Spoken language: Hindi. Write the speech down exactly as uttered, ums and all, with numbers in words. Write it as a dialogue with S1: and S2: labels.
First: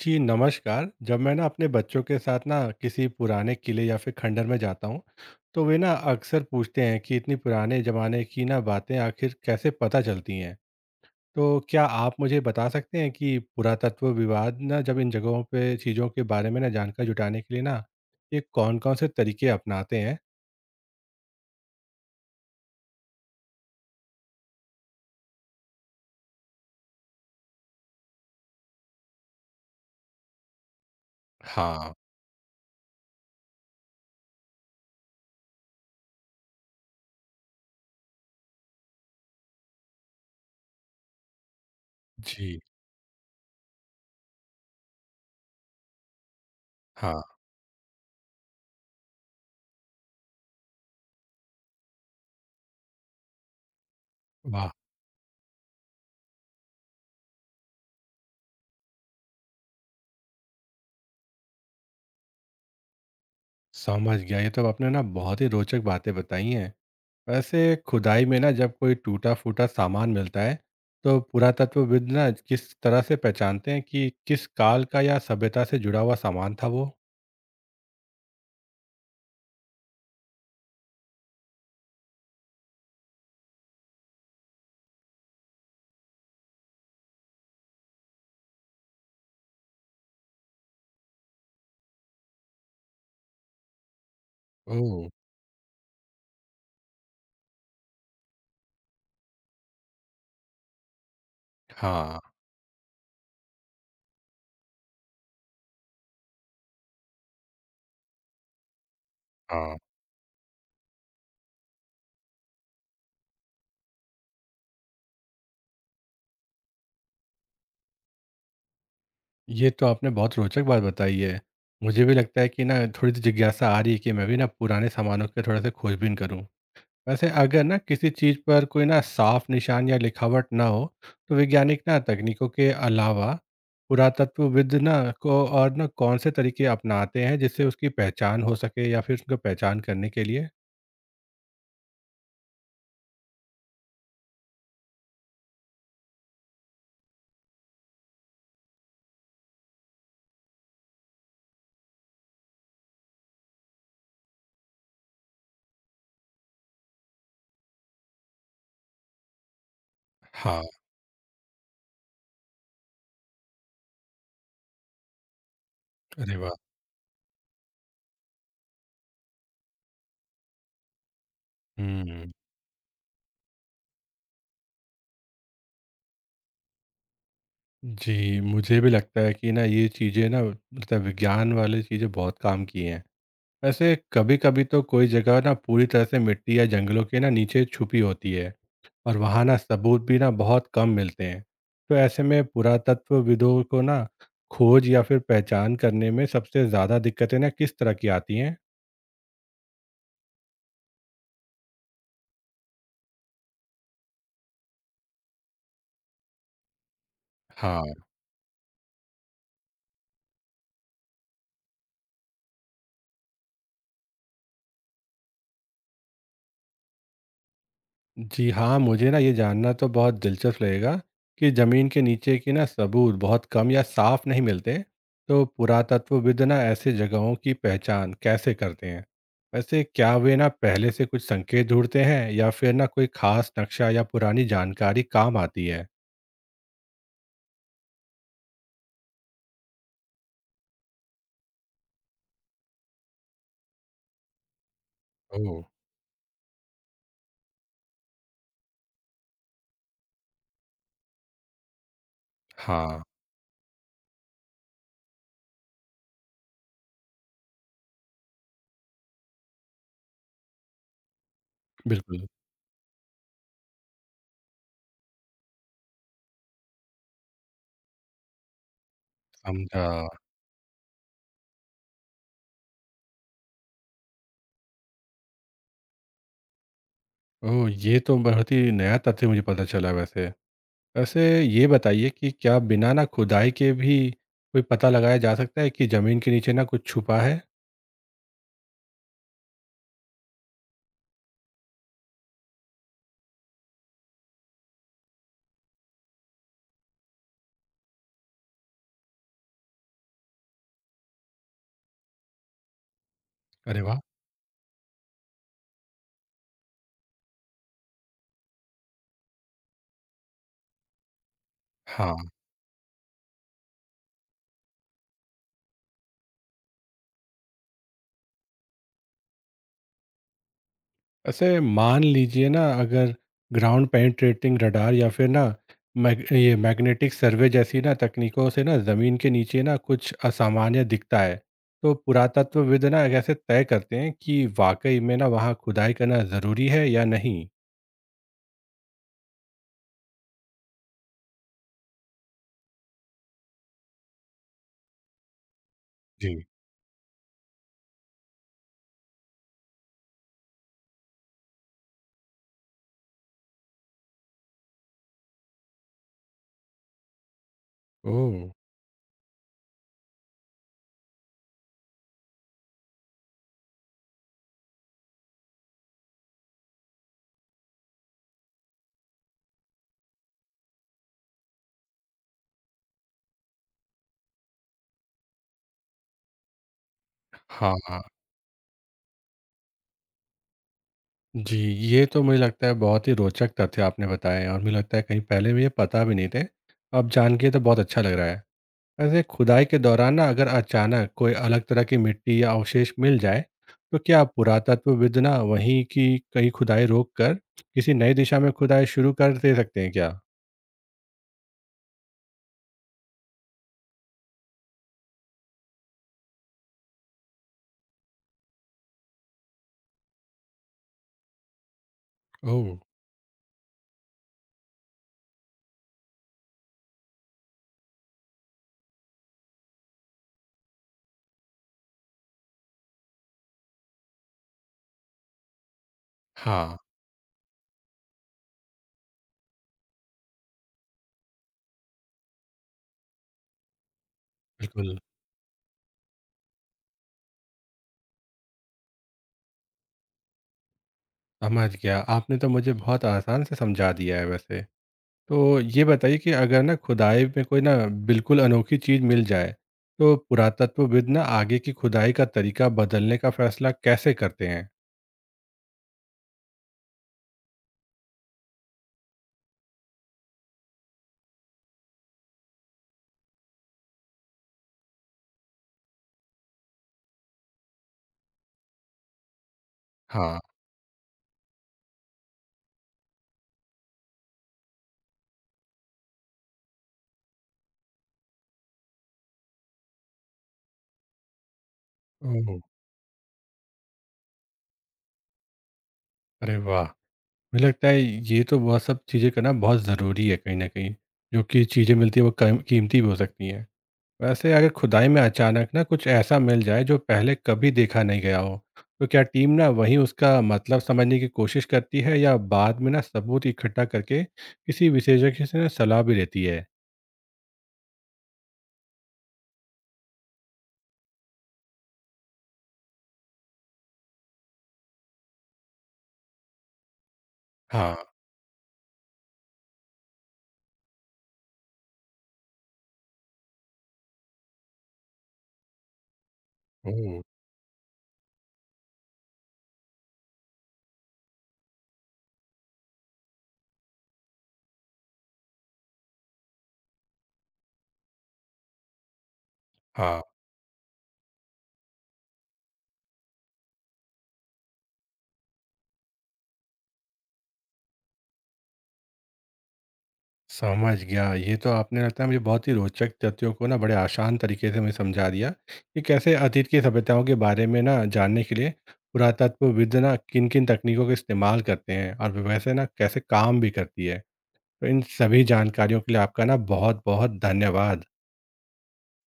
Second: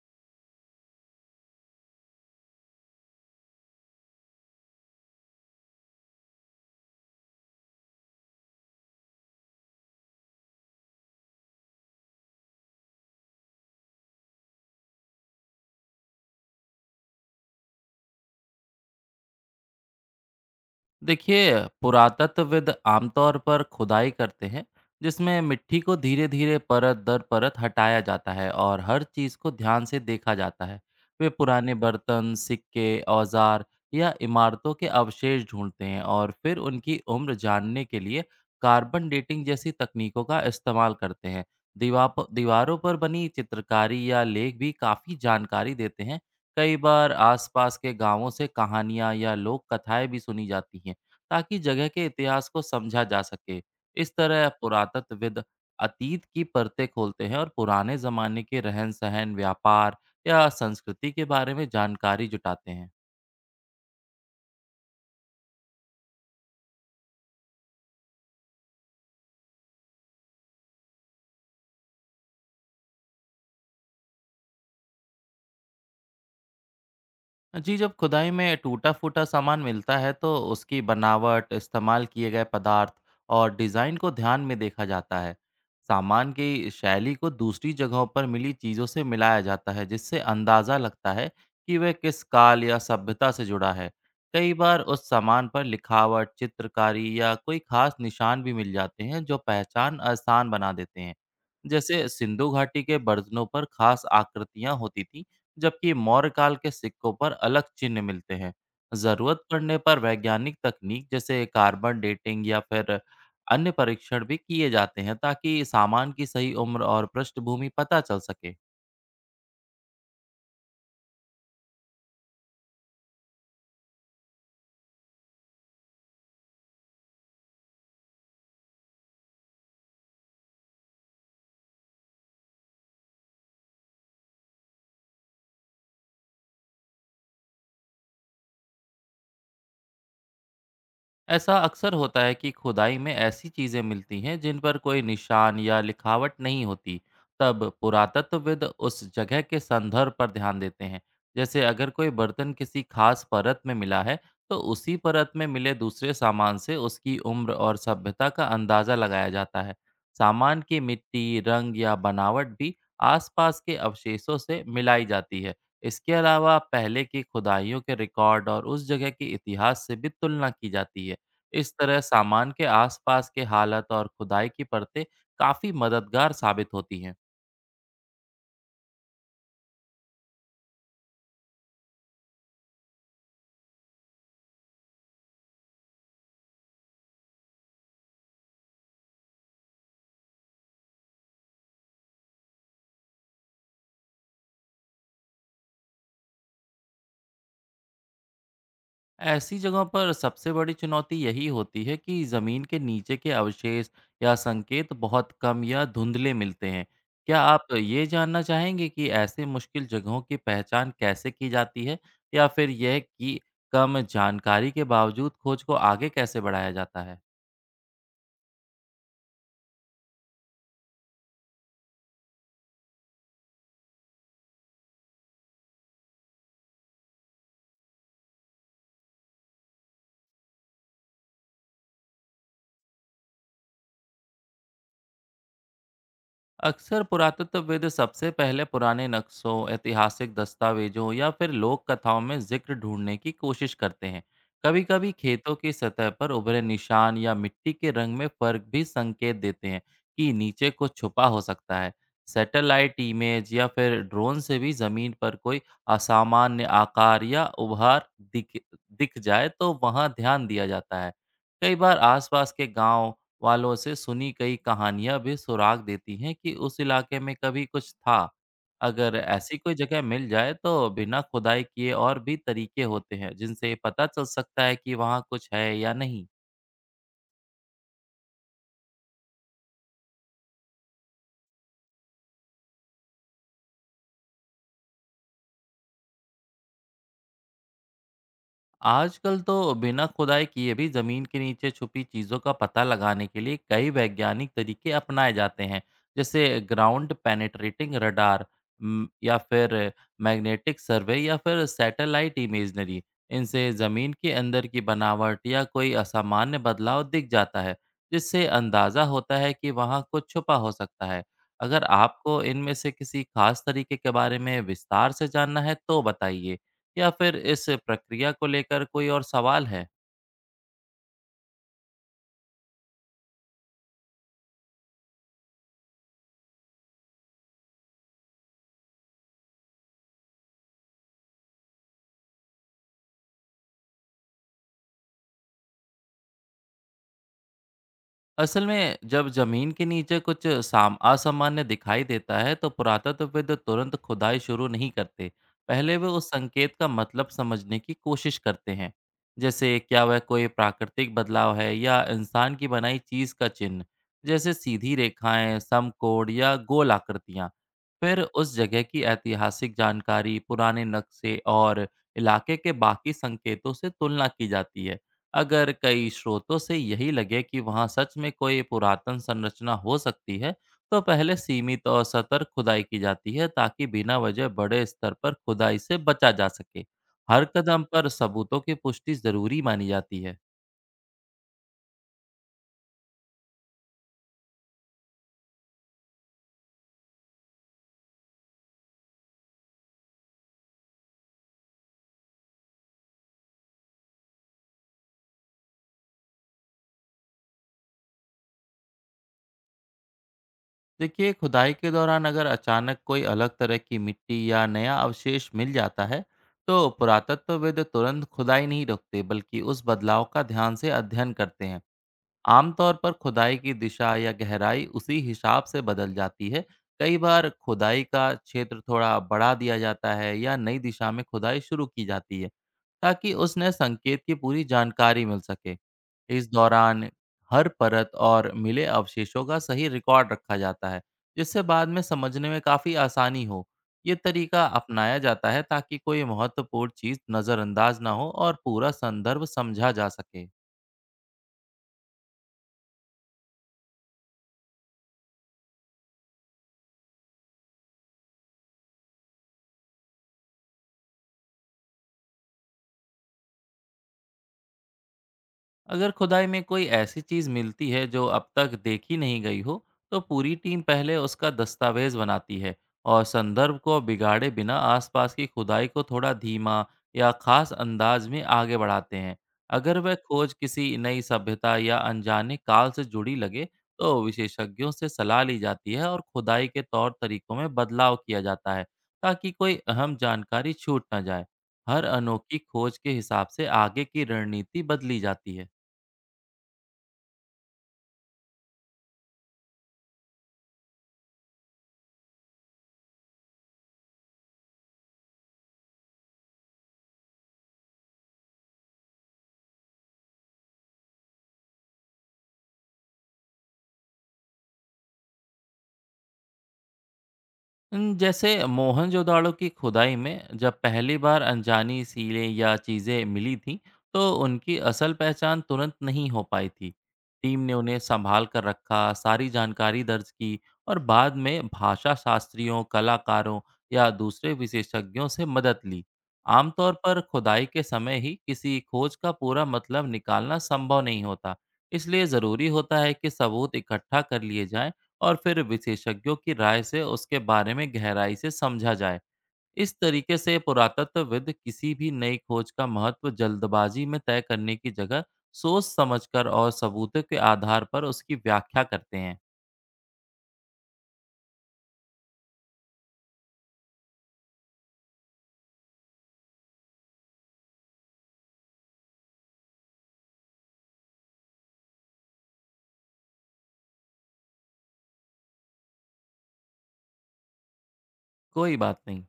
S1: जी नमस्कार। जब मैं ना अपने बच्चों के साथ ना किसी पुराने किले या फिर खंडर में जाता हूँ, तो वे ना अक्सर पूछते हैं कि इतनी पुराने जमाने की ना बातें आखिर कैसे पता चलती हैं। तो क्या आप मुझे बता सकते हैं कि पुरातत्व विभाग ना जब इन जगहों पे चीज़ों के बारे में ना जानकारी जुटाने के लिए ना ये कौन-कौन से तरीके अपनाते हैं?
S2: देखिए पुरातत्वविद आमतौर पर खुदाई करते हैं जिसमें मिट्टी को धीरे धीरे परत दर परत हटाया जाता है और हर चीज़ को ध्यान से देखा जाता है। वे पुराने
S1: हाँ।
S2: बर्तन सिक्के औजार या इमारतों के अवशेष ढूंढते हैं और फिर उनकी उम्र जानने के लिए कार्बन डेटिंग जैसी तकनीकों का इस्तेमाल करते हैं। दीवार
S1: जी।
S2: दीवारों पर बनी चित्रकारी या लेख भी काफ़ी जानकारी देते हैं। कई बार
S1: हाँ।
S2: आसपास के गांवों से कहानियां या लोक कथाएं भी सुनी जाती हैं ताकि जगह के इतिहास को समझा जा सके। इस तरह
S1: वाह।
S2: पुरातत्वविद अतीत की परतें खोलते हैं और पुराने ज़माने के रहन-सहन, व्यापार या संस्कृति के बारे में जानकारी जुटाते हैं।
S1: समझ गया। ये तो आपने ना बहुत ही रोचक बातें बताई हैं। वैसे खुदाई में ना जब कोई टूटा फूटा सामान मिलता है, तो पुरातत्वविद ना किस तरह से पहचानते हैं कि किस काल का या सभ्यता से जुड़ा हुआ सामान था वो?
S2: जी, जब खुदाई में टूटा-फूटा सामान मिलता है तो उसकी बनावट, इस्तेमाल किए गए पदार्थ और डिज़ाइन को ध्यान में देखा जाता है। सामान की शैली को दूसरी जगहों पर मिली चीज़ों से मिलाया जाता है जिससे अंदाज़ा लगता है कि वह किस काल या सभ्यता से जुड़ा है। कई बार
S1: ओह।
S2: उस सामान पर लिखावट, चित्रकारी या कोई ख़ास निशान भी मिल जाते हैं जो पहचान आसान बना देते हैं। जैसे
S1: हाँ।
S2: सिंधु घाटी के बर्तनों पर ख़ास आकृतियाँ होती थीं जबकि मौर्यकाल के सिक्कों पर अलग चिन्ह मिलते हैं। ज़रूरत
S1: हाँ।
S2: पड़ने पर वैज्ञानिक तकनीक जैसे कार्बन डेटिंग या फिर अन्य परीक्षण भी किए जाते हैं ताकि सामान की सही उम्र और पृष्ठभूमि पता चल सके।
S1: ये तो आपने बहुत रोचक बात बताई है। मुझे भी लगता है कि ना थोड़ी सी जिज्ञासा आ रही है कि मैं भी ना पुराने सामानों के थोड़ा सा खोजबीन करूँ। वैसे अगर ना किसी चीज पर कोई ना साफ निशान या लिखावट ना हो, तो वैज्ञानिक ना तकनीकों के अलावा पुरातत्वविद ना को और ना कौन से तरीके अपनाते हैं जिससे उसकी पहचान हो सके या फिर उसको पहचान करने के लिए?
S2: ऐसा अक्सर होता है कि खुदाई में ऐसी चीजें मिलती हैं जिन पर कोई निशान या लिखावट नहीं होती। तब पुरातत्वविद उस जगह के संदर्भ पर ध्यान देते हैं। जैसे अगर कोई बर्तन किसी खास परत में मिला है तो उसी परत में मिले दूसरे सामान से उसकी उम्र और सभ्यता का अंदाजा लगाया जाता है।
S1: हाँ।
S2: सामान की मिट्टी रंग या बनावट भी आसपास के अवशेषों से मिलाई जाती है। इसके
S1: अरे वाह।
S2: अलावा पहले की खुदाइयों के रिकॉर्ड और उस जगह के इतिहास से भी तुलना की जाती है। इस तरह
S1: हम्म।
S2: सामान के आसपास के हालत और खुदाई की परतें काफ़ी मददगार साबित होती हैं।
S1: जी मुझे भी लगता है कि ना ये चीज़ें ना मतलब विज्ञान वाली चीज़ें बहुत काम की हैं। वैसे कभी कभी तो कोई जगह ना पूरी तरह से मिट्टी या जंगलों के ना नीचे छुपी होती है और वहाँ ना सबूत भी ना बहुत कम मिलते हैं। तो ऐसे में पुरातत्वविदों को ना खोज या फिर पहचान करने में सबसे ज़्यादा दिक्कतें ना किस तरह की आती हैं?
S2: ऐसी जगहों पर सबसे बड़ी चुनौती यही होती है कि ज़मीन के नीचे के अवशेष या संकेत बहुत कम या धुंधले मिलते हैं। क्या आप
S1: हाँ।
S2: ये जानना चाहेंगे कि ऐसे मुश्किल जगहों की पहचान कैसे की जाती है या फिर यह कि कम जानकारी के बावजूद खोज को आगे कैसे बढ़ाया जाता है?
S1: जी हाँ, मुझे ना ये जानना तो बहुत दिलचस्प लगेगा कि ज़मीन के नीचे की ना सबूत बहुत कम या साफ नहीं मिलते, तो पुरातत्वविद ना ऐसे जगहों की पहचान कैसे करते हैं? वैसे क्या वे ना पहले से कुछ संकेत ढूंढते हैं या फिर ना कोई खास नक्शा या पुरानी जानकारी काम आती है?
S2: अक्सर पुरातत्वविद सबसे पहले पुराने नक्शों, ऐतिहासिक दस्तावेजों या फिर लोक कथाओं में जिक्र ढूंढने की कोशिश करते हैं। कभी-कभी खेतों
S1: ओह!
S2: की सतह पर उभरे निशान या मिट्टी के रंग में फर्क भी संकेत देते हैं कि नीचे कुछ छुपा हो सकता है।
S1: हाँ।
S2: सैटेलाइट इमेज या फिर ड्रोन से भी जमीन पर कोई असामान्य आकार या उभार दिख दिख जाए तो वहां ध्यान दिया जाता है। कई बार
S1: बिल्कुल।
S2: आसपास के गांव वालों से सुनी कई कहानियां भी सुराग देती हैं कि उस इलाके में कभी कुछ था। अगर ऐसी कोई
S1: समझा।
S2: जगह मिल जाए तो बिना खुदाई किए और भी तरीके होते हैं जिनसे ये पता चल सकता है कि वहाँ कुछ है या नहीं।
S1: ओह! ये तो बहुत ही नया तथ्य मुझे पता चला वैसे। वैसे ये बताइए कि क्या बिना ना खुदाई के भी कोई पता लगाया जा सकता है कि जमीन के नीचे ना कुछ छुपा है?
S2: आजकल तो बिना खुदाई किए भी जमीन के नीचे छुपी चीजों का पता लगाने के लिए कई वैज्ञानिक तरीके अपनाए जाते हैं जैसे ग्राउंड पेनेट्रेटिंग रडार, म, या फिर मैग्नेटिक सर्वे या फिर सैटेलाइट इमेजनरी। इनसे
S1: अरे वाह।
S2: जमीन के अंदर की बनावट या कोई असामान्य बदलाव दिख जाता है जिससे अंदाजा होता है कि वहाँ कुछ छुपा हो सकता है। अगर
S1: हाँ।
S2: आपको इनमें से किसी खास तरीके के बारे में विस्तार से जानना है तो बताइए या फिर इस प्रक्रिया को लेकर कोई और सवाल है?
S1: वैसे मान लीजिए ना अगर ग्राउंड पेनिट्रेटिंग रडार या फिर ना मैग, ये मैग्नेटिक सर्वे जैसी ना तकनीकों से ना जमीन के नीचे ना कुछ असामान्य दिखता है, तो पुरातत्वविद ना कैसे तय करते हैं कि वाकई में ना वहाँ खुदाई करना जरूरी है या नहीं?
S2: असल में जब जमीन के नीचे कुछ साम असामान्य दिखाई देता है तो पुरातत्वविद तुरंत खुदाई शुरू नहीं करते। पहले वे उस
S1: जी।
S2: संकेत का मतलब समझने की कोशिश करते हैं। जैसे क्या वह कोई प्राकृतिक बदलाव है या इंसान की बनाई चीज का चिन्ह, जैसे सीधी रेखाएं, समकोण या गोल आकृतियां। फिर
S1: ओह।
S2: उस जगह की ऐतिहासिक जानकारी, पुराने नक्शे और इलाके के बाकी संकेतों से तुलना की जाती है। अगर कई स्रोतों से यही लगे कि वहां सच में कोई पुरातन संरचना हो सकती है, तो पहले सीमित और सतर्क खुदाई की जाती है ताकि बिना वजह बड़े स्तर पर खुदाई से बचा जा सके। हर कदम
S1: हाँ।
S2: पर सबूतों की पुष्टि जरूरी मानी जाती है।
S1: जी, ये तो मुझे लगता है बहुत ही रोचक तथ्य आपने बताए हैं और मुझे लगता है कहीं पहले मुझे पता भी नहीं थे। अब जान के तो बहुत अच्छा लग रहा है। वैसे खुदाई के दौरान ना अगर अचानक कोई अलग तरह की मिट्टी या अवशेष मिल जाए, तो क्या पुरातत्वविद ना वहीं की कहीं खुदाई रोक कर किसी नई दिशा में खुदाई शुरू कर दे सकते हैं क्या?
S2: देखिए, खुदाई के दौरान अगर अचानक कोई अलग तरह की मिट्टी या नया अवशेष मिल जाता है, तो पुरातत्वविद तुरंत खुदाई नहीं रोकते, बल्कि उस बदलाव का ध्यान से अध्ययन करते हैं।
S1: ओह!
S2: आमतौर पर खुदाई की दिशा या गहराई उसी हिसाब से बदल जाती है। कई बार खुदाई का क्षेत्र थोड़ा बढ़ा दिया जाता है या नई दिशा में खुदाई शुरू की जाती है ताकि उसने संकेत की पूरी जानकारी मिल सके। इस
S1: हाँ,
S2: दौरान हर परत और मिले अवशेषों का सही रिकॉर्ड रखा जाता है जिससे बाद में समझने में काफ़ी आसानी हो। ये तरीका
S1: बिल्कुल।
S2: अपनाया जाता है ताकि कोई महत्वपूर्ण चीज़ नज़रअंदाज ना हो और पूरा संदर्भ समझा जा सके।
S1: समझ गया। आपने तो मुझे बहुत आसान से समझा दिया है वैसे। तो ये बताइए कि अगर ना खुदाई में कोई ना बिल्कुल अनोखी चीज़ मिल जाए, तो पुरातत्वविद ना आगे की खुदाई का तरीका बदलने का फैसला कैसे करते हैं?
S2: अगर खुदाई में कोई ऐसी चीज़ मिलती है जो अब तक देखी नहीं गई हो, तो पूरी टीम पहले उसका दस्तावेज बनाती है और संदर्भ को बिगाड़े बिना आसपास की खुदाई को थोड़ा धीमा या खास अंदाज में आगे बढ़ाते हैं। अगर वह
S1: हाँ।
S2: खोज किसी नई सभ्यता या अनजाने काल से जुड़ी लगे, तो विशेषज्ञों से सलाह ली जाती है और खुदाई के तौर तरीकों में बदलाव किया जाता है, ताकि कोई अहम जानकारी छूट ना जाए। हर
S1: ओह,
S2: अनोखी खोज के हिसाब से आगे की रणनीति बदली जाती है।
S1: अरे वाह! मुझे लगता है ये तो वह सब चीज़ें करना बहुत ज़रूरी है कहीं न कहीं, जो कि चीज़ें मिलती हैं वो कम कीमती भी हो सकती हैं। वैसे अगर खुदाई में अचानक ना कुछ ऐसा मिल जाए जो पहले कभी देखा नहीं गया हो, तो क्या टीम ना वहीं उसका मतलब समझने की कोशिश करती है या बाद में ना सबूत इकट्ठा करके किसी विशेषज्ञ से ना सलाह भी लेती है?
S2: उम, जैसे मोहनजोदाड़ो की खुदाई में जब पहली बार अनजानी सीलें या चीज़ें मिली थीं, तो उनकी असल पहचान तुरंत नहीं हो पाई थी। टीम ने
S1: हाँ।
S2: उन्हें संभाल कर रखा, सारी जानकारी दर्ज की और बाद में भाषा शास्त्रियों, कलाकारों या दूसरे विशेषज्ञों से मदद ली। आमतौर
S1: ओह!
S2: पर खुदाई के समय ही किसी खोज का पूरा मतलब निकालना संभव नहीं होता, इसलिए ज़रूरी होता है कि सबूत इकट्ठा कर लिए जाएं और फिर विशेषज्ञों की राय से उसके बारे में गहराई से समझा जाए। इस
S1: हाँ,
S2: तरीके से पुरातत्वविद किसी भी नई खोज का महत्व जल्दबाजी में तय करने की जगह सोच समझकर और सबूतों के आधार पर उसकी व्याख्या करते हैं।
S1: समझ गया। ये तो आपने लगता है मुझे बहुत ही रोचक तथ्यों को ना बड़े आसान तरीके से मुझे समझा दिया कि कैसे अतीत की सभ्यताओं के बारे में ना जानने के लिए पुरातत्वविद ना किन-किन तकनीकों का इस्तेमाल करते हैं और वैसे ना कैसे काम भी करती है। तो इन सभी जानकारियों के लिए आपका ना बहुत-बहुत धन्यवाद।
S2: कोई बात नहीं।